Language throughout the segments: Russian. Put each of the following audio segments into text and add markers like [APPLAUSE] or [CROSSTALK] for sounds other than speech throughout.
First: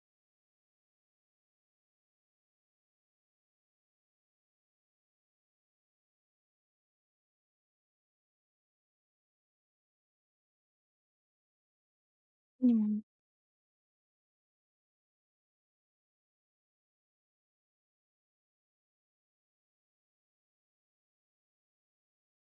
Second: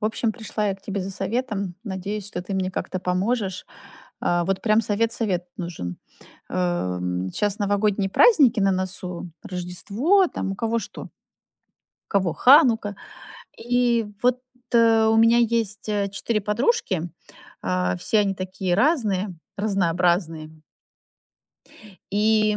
В общем, пришла я к тебе за советом. Надеюсь, что ты мне как-то поможешь. Вот прям совет-совет нужен. Сейчас новогодние праздники на носу, Рождество, там у кого что, у кого Ханука. Понимаю. И вот, у меня есть, 4 подружки, а, все они такие разные, разнообразные. И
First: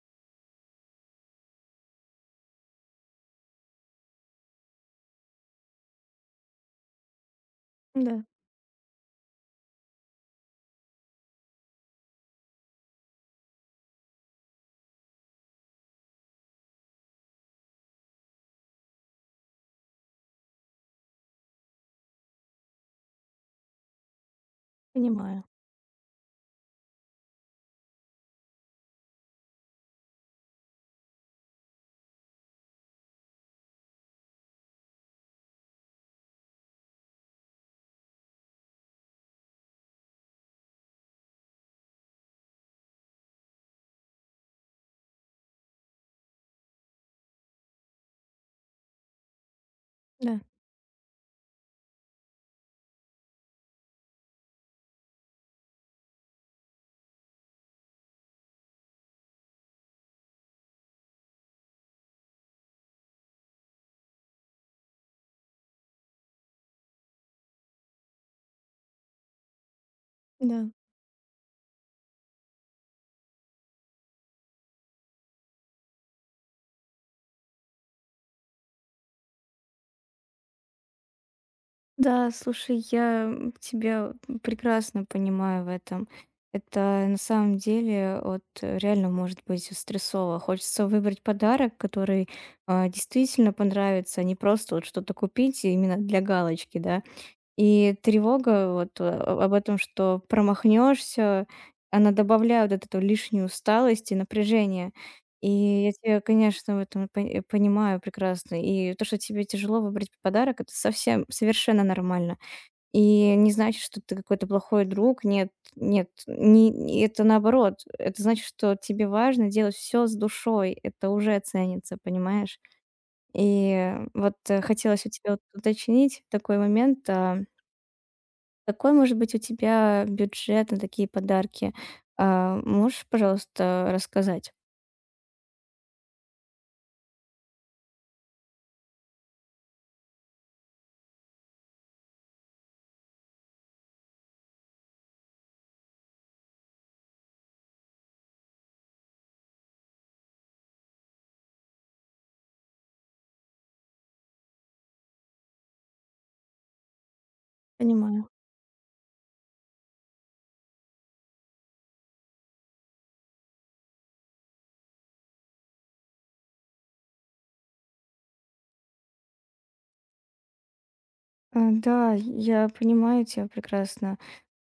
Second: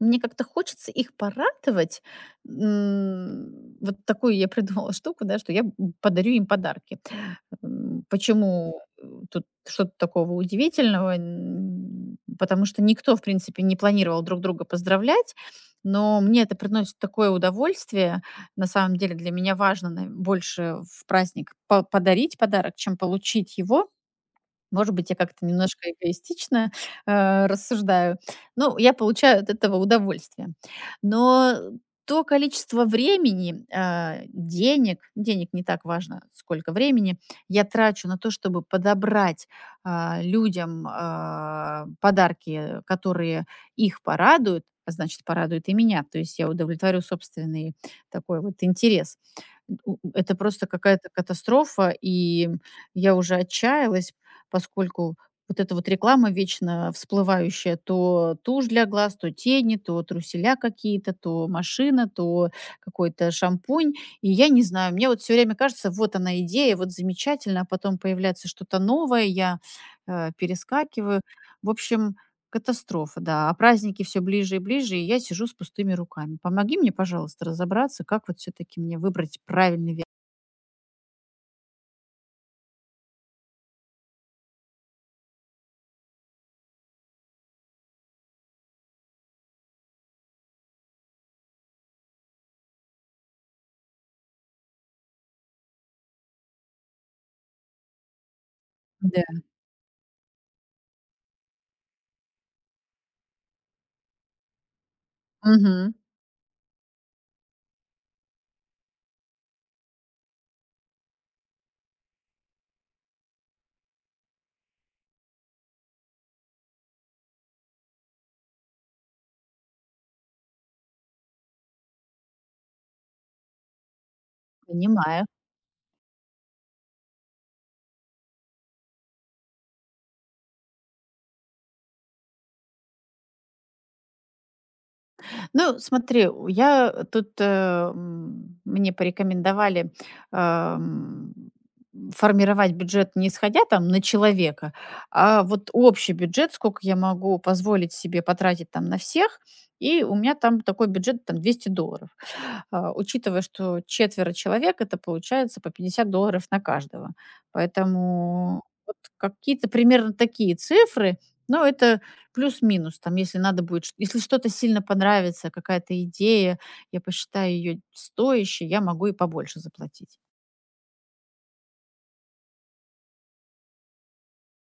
мне как-то хочется их порадовать. Вот такую я придумала штуку, да, что я подарю им подарки. Да, Почему тут что-то такого удивительного? Потому что никто, в принципе, не планировал друг друга поздравлять, но мне это приносит такое удовольствие. На самом деле для меня важно на- больше в праздник по- подарить подарок, чем получить его. Может быть, я понимаю. как-то немножко эгоистично, рассуждаю. Но я получаю от этого удовольствие. Но то количество времени, денег не так важно, сколько времени я трачу на то, чтобы подобрать, а, людям, а, подарки, которые их порадуют, а значит, порадуют и меня. То есть я удовлетворю собственный такой вот интерес. У Это Да, просто какая-то катастрофа, и я уже отчаялась. Поскольку вот эта вот реклама вечно всплывающая: то тушь для глаз, то тени, то труселя какие-то, то машина, то какой-то шампунь. И я не знаю, мне вот все время кажется: вот она идея, вот замечательно, а потом появляется что-то новое, я, да. перескакиваю. В общем, катастрофа, да. А праздники все ближе и ближе, и я сижу с пустыми руками. Помоги мне, пожалуйста, разобраться, как вот все таки мне выбрать правильный ве Да, слушай, я тебя прекрасно понимаю в этом. Это на самом деле реально может быть стрессово. Хочется выбрать подарок, который действительно понравится, а не просто вот что-то купить именно для галочки, да. И тревога вот, э, Да. о- об этом, что промахнешься, она добавляет вот эту лишнюю усталость и напряжение. И я Мгм. тебя, конечно, в этом понимаю прекрасно. И то, что тебе тяжело выбрать подарок, это совсем, совершенно нормально. И не значит, что ты какой-то плохой друг. Нет, нет, это наоборот. Это значит, что тебе важно делать все с душой. Это уже ценится, понимаешь? И вот хотелось у Понимаю. тебя вот уточнить такой момент. Какой может быть у тебя бюджет на такие подарки? Можешь, пожалуйста, рассказать? Ну, смотри, я тут, мне порекомендовали ам, формировать бюджет не исходя там на человека, а вот общий бюджет, сколько я могу позволить себе потратить там на всех, и у меня там такой бюджет там $200, а, учитывая, что четверо человек, это получается по $50 на каждого. Понимаю. Поэтому вот какие-то примерно такие цифры, но это плюс-минус, там, если надо будет, если что-то сильно понравится, какая-то идея, я посчитаю ее стоящей, я могу и побольше заплатить. Да, я понимаю тебя прекрасно,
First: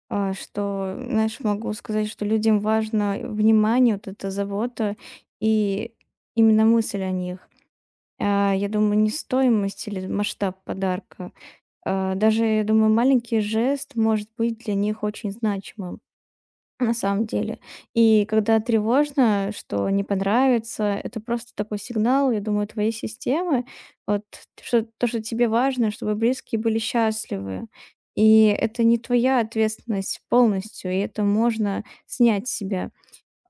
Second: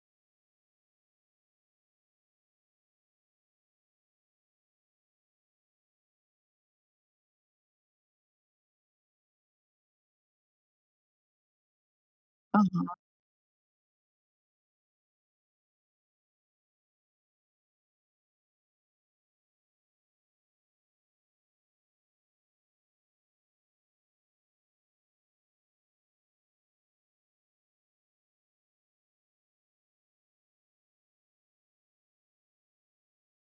что, знаешь, могу сказать, что людям важно внимание, вот эта забота и именно мысль о них. Я думаю, не стоимость или масштаб подарка. Даже, я Ага. думаю, маленький жест может быть для них очень значимым. На самом деле. И когда тревожно, что не понравится, это просто такой сигнал, я думаю, твоей системы, вот что то, что тебе важно, чтобы близкие были счастливы. И это не твоя ответственность полностью, и это можно снять с себя.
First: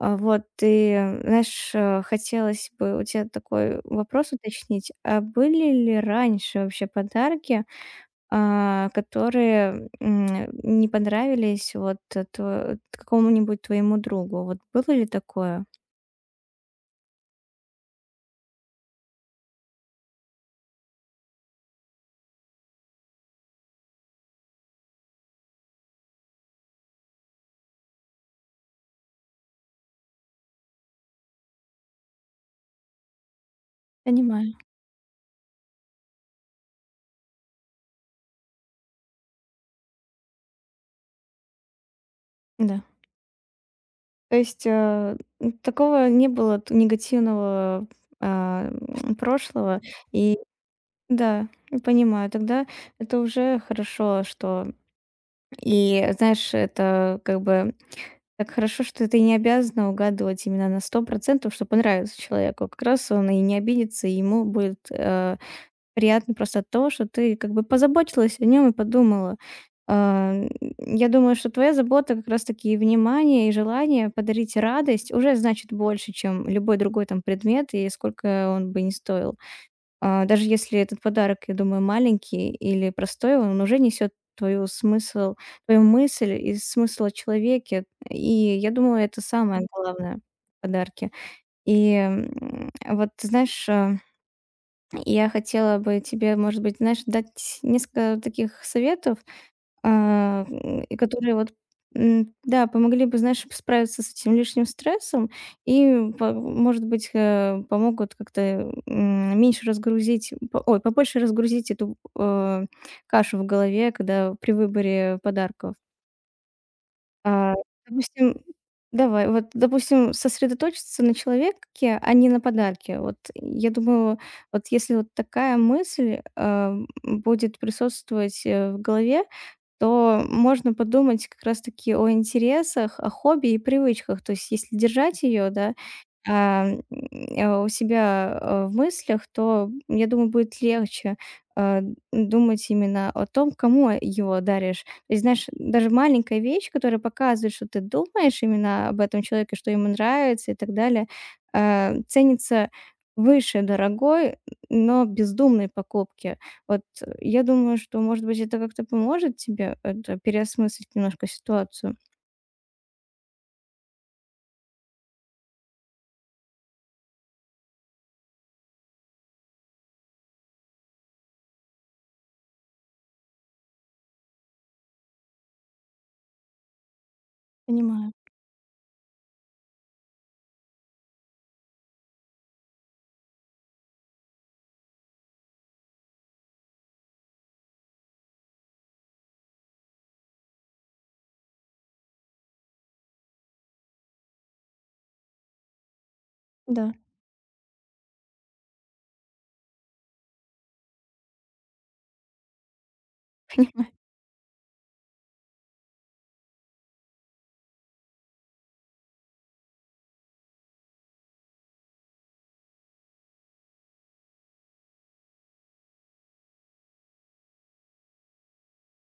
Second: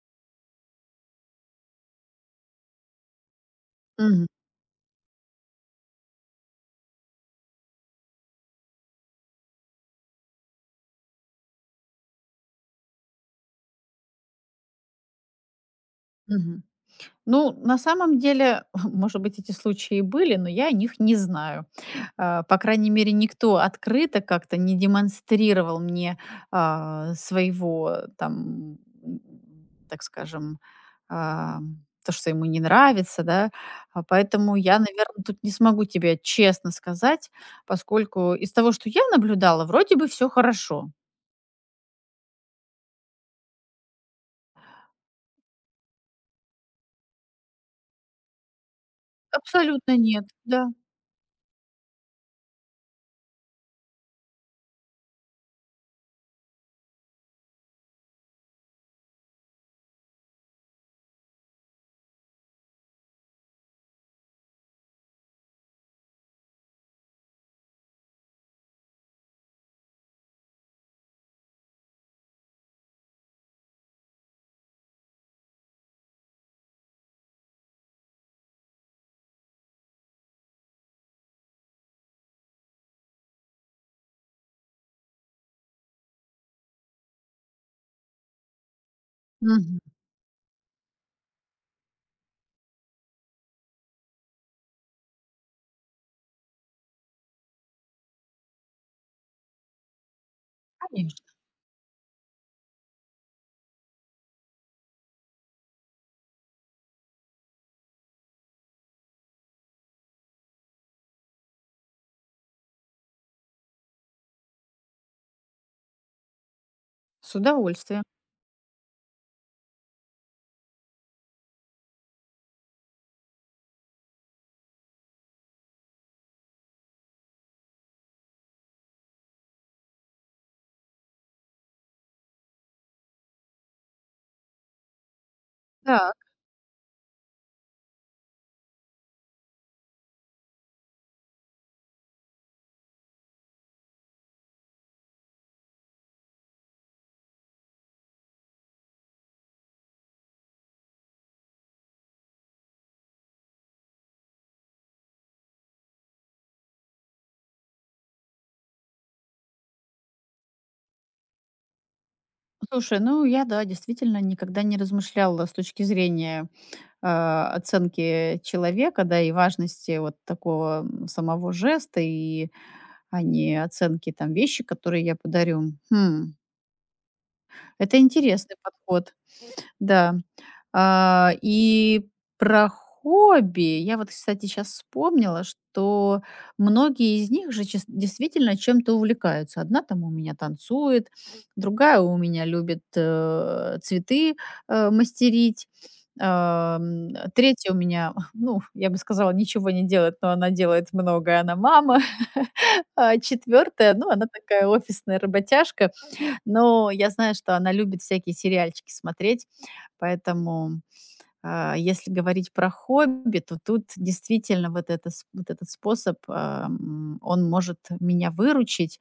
Вот и, знаешь, хотелось бы у тебя такой Мгм. вопрос уточнить. А были ли раньше вообще подарки, которые, не понравились вот, э, тво какому-нибудь твоему другу. Вот было ли такое? Мгм. Ну, на самом деле, [LAUGHS] может быть, эти случаи и были, но я о них не знаю. А, По крайней мере, никто открыто как-то не демонстрировал мне а, своего, там, м, так скажем, а, то, что ему не нравится, да. А Понимаю. Поэтому я, наверное, тут не смогу тебе честно сказать, поскольку из того, что я наблюдала, вроде бы все хорошо. Да. То есть, такого не было т негативного, прошлого. Абсолютно нет, И да. да, я понимаю, тогда это уже хорошо, что и знаешь, это как бы так хорошо, что ты не обязана угадывать именно на 100% что понравится человеку. Как раз он и не обидится, и ему будет, приятно просто то, что ты как бы позаботилась о нем и подумала. А, м, я думаю, что твоя забота как раз таки и внимание, и желание подарить радость уже значит больше, чем любой другой там предмет и сколько он бы ни стоил. Даже если этот подарок, я думаю, маленький или простой, он уже несет твою смысл, твою мысль и смысл о человеке. И я думаю, это самое Мгм. главное в подарке. И, вот ты знаешь, я хотела бы тебе, может быть, знаешь, дать несколько таких советов, Конечно, которые вот, да, помогли бы, знаешь, справиться с этим лишним стрессом и, может быть, помогут как-то меньше разгрузить, ой, побольше разгрузить эту кашу в голове, когда при выборе подарков. с А, удовольствием. Допустим, давай, вот, допустим, сосредоточиться на человеке, а не на подарке. Вот я думаю, вот если вот такая мысль, будет присутствовать, в голове, то можно подумать как раз-таки о интересах, о хобби и привычках. То есть если держать ее, да, Да, а, м, у себя, в мыслях, то, я думаю, будет легче, а, думать именно о том, кому его даришь. И знаешь, даже маленькая вещь, которая показывает, что ты думаешь именно об этом человеке, что ему нравится и так далее, ценится выше дорогой, но бездумной покупки. Вот я думаю, что, может быть, это как-то поможет тебе это переосмыслить немножко ситуацию. слушай, ну я, да, действительно никогда не размышляла с точки зрения оценки человека, да, и важности вот такого самого жеста, и а не оценки там вещи, которые я подарю. Хм, это Понимаю. интересный подход. Да. А, и про хобби. Я вот, кстати, сейчас вспомнила, что многие из них же чис действительно чем-то увлекаются. Одна там у меня танцует, другая у меня любит цветы мастерить, Да, ам, третья у меня, [LAUGHS] ну, я бы сказала, ничего не делает, но она делает многое, она мама. [LAUGHS] Четвертая, ну, она такая офисная работяжка. Но я знаю, что она любит всякие сериальчики смотреть, поэтому, а, если говорить про хобби, то тут действительно вот это с вот этот способ, он может меня выручить.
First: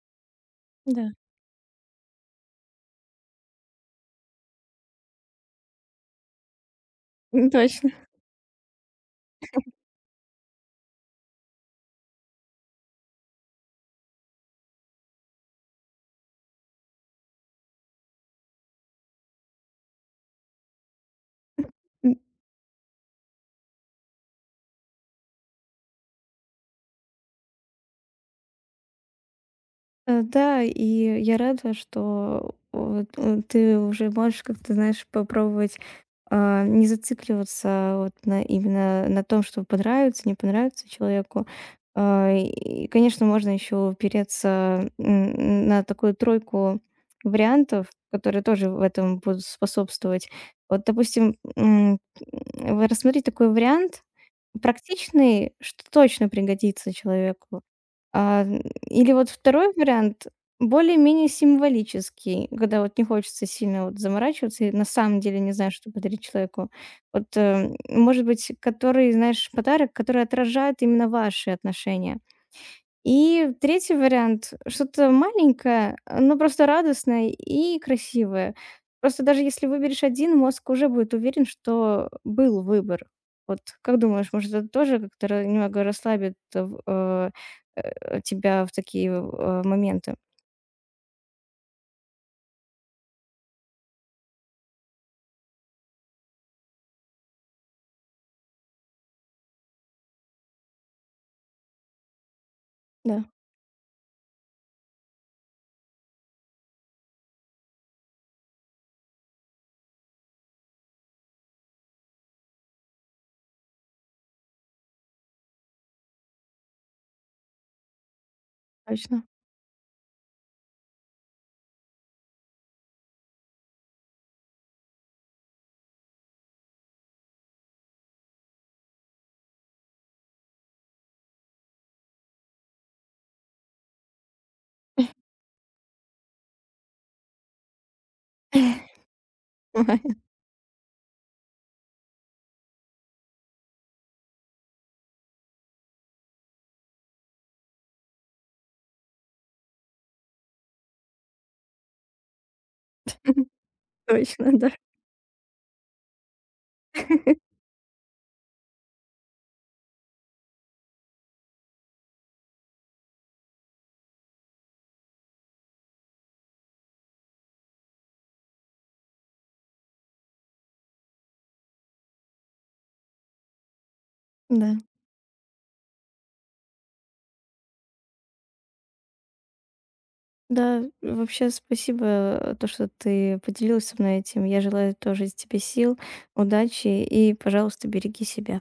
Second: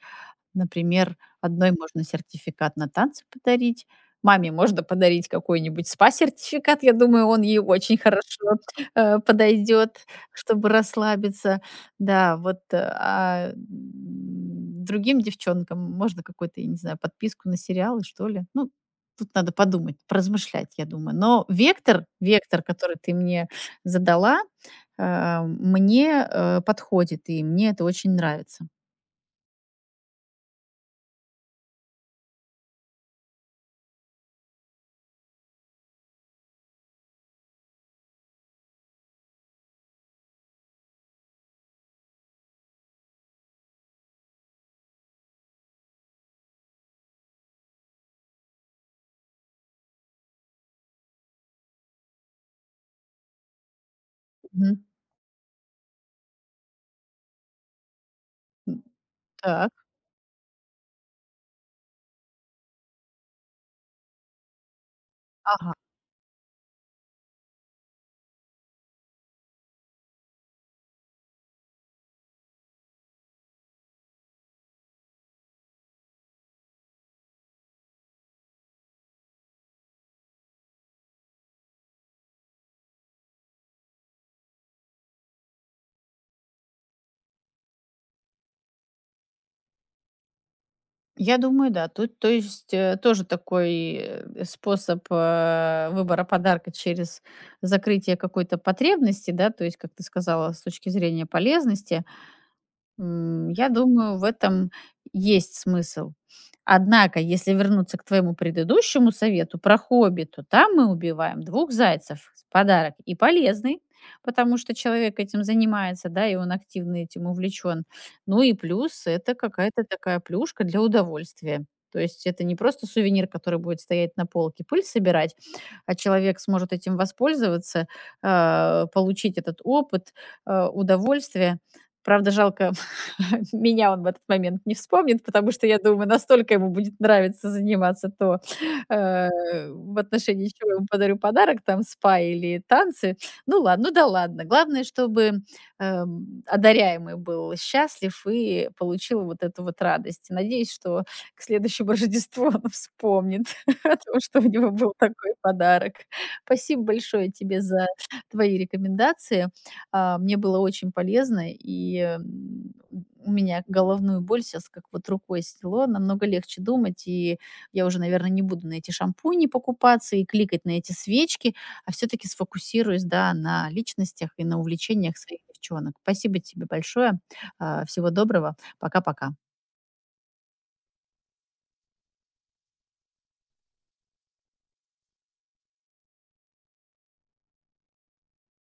да. Например, одной можно сертификат на танцы подарить, маме можно подарить какой-нибудь спа-сертификат. Я думаю, он [LAUGHS] ей Точно. очень хорошо подойдет, чтобы расслабиться. Да, вот, другим девчонкам можно какую-то, я не знаю, подписку на сериалы, что ли. Ну, тут надо подумать, поразмышлять, я думаю. Но вектор, который ты мне задала, э, мне э, подходит, и мне это очень нравится. Да, и я рада, что вот, ты уже можешь как-то, знаешь, попробовать, не зацикливаться вот на именно на том, что понравится, не понравится человеку. И, конечно, можно еще упереться, на такую тройку вариантов, которые тоже в этом будут способствовать. Вот, допустим, рассмотреть такой вариант Мгм. практичный, что точно пригодится человеку. А, М, Или вот так. второй вариант более-менее символический, когда вот не хочется сильно вот заморачиваться и на самом деле не знаю, Ага. что подарить человеку. Вот, может быть, который, знаешь, подарок, который отражает именно ваши отношения. И третий вариант — что-то маленькое, но просто радостное и красивое. Просто даже если выберешь один, мозг уже будет уверен, что был выбор. Вот как думаешь, может, это тоже как-то ра немного расслабит, тебя в такие, моменты? Я думаю, да. Тут, то есть, э, тоже такой э, способ э, выбора подарка через закрытие какой-то потребности, да, то есть, как ты сказала, с точки зрения полезности. Да, М, я думаю, в этом есть смысл. Однако, если вернуться к твоему предыдущему совету про хобби, то там мы убиваем двух зайцев. Подарок и полезный, потому что человек этим занимается, да, и он активно этим увлечен. Ну и плюс точно. это какая-то такая плюшка для удовольствия. То есть это не просто сувенир, который будет стоять на полке, пыль собирать, а человек сможет этим воспользоваться, а, получить этот опыт, а, удовольствие. Правда, жалко. [LAUGHS] Меня он в этот момент не вспомнит, потому что, я думаю, настолько ему будет нравиться заниматься то, э, в [LAUGHS] отношении чего я ему подарю подарок, там, спа или танцы. Ну ладно, ну да ладно. Главное, чтобы одаряемый был счастлив и получил вот эту вот радость. Надеюсь, что к следующему [LAUGHS] Рождеству он вспомнит [LAUGHS] о том, что у Точно, да. него был такой подарок. Спасибо большое тебе за твои рекомендации. А, мне было очень полезно, и у меня головную боль сейчас как вот рукой сняло, намного легче думать, и я уже, наверное, не буду на эти шампуни покупаться и кликать на эти свечки, а все таки сфокусируюсь, да, на личностях и на Да. увлечениях своих девчонок. Спасибо тебе большое. А, всего доброго. Пока-пока. Да, вообще спасибо, то, что ты поделилась со мной этим. Я желаю тоже тебе сил, удачи и, пожалуйста, береги себя.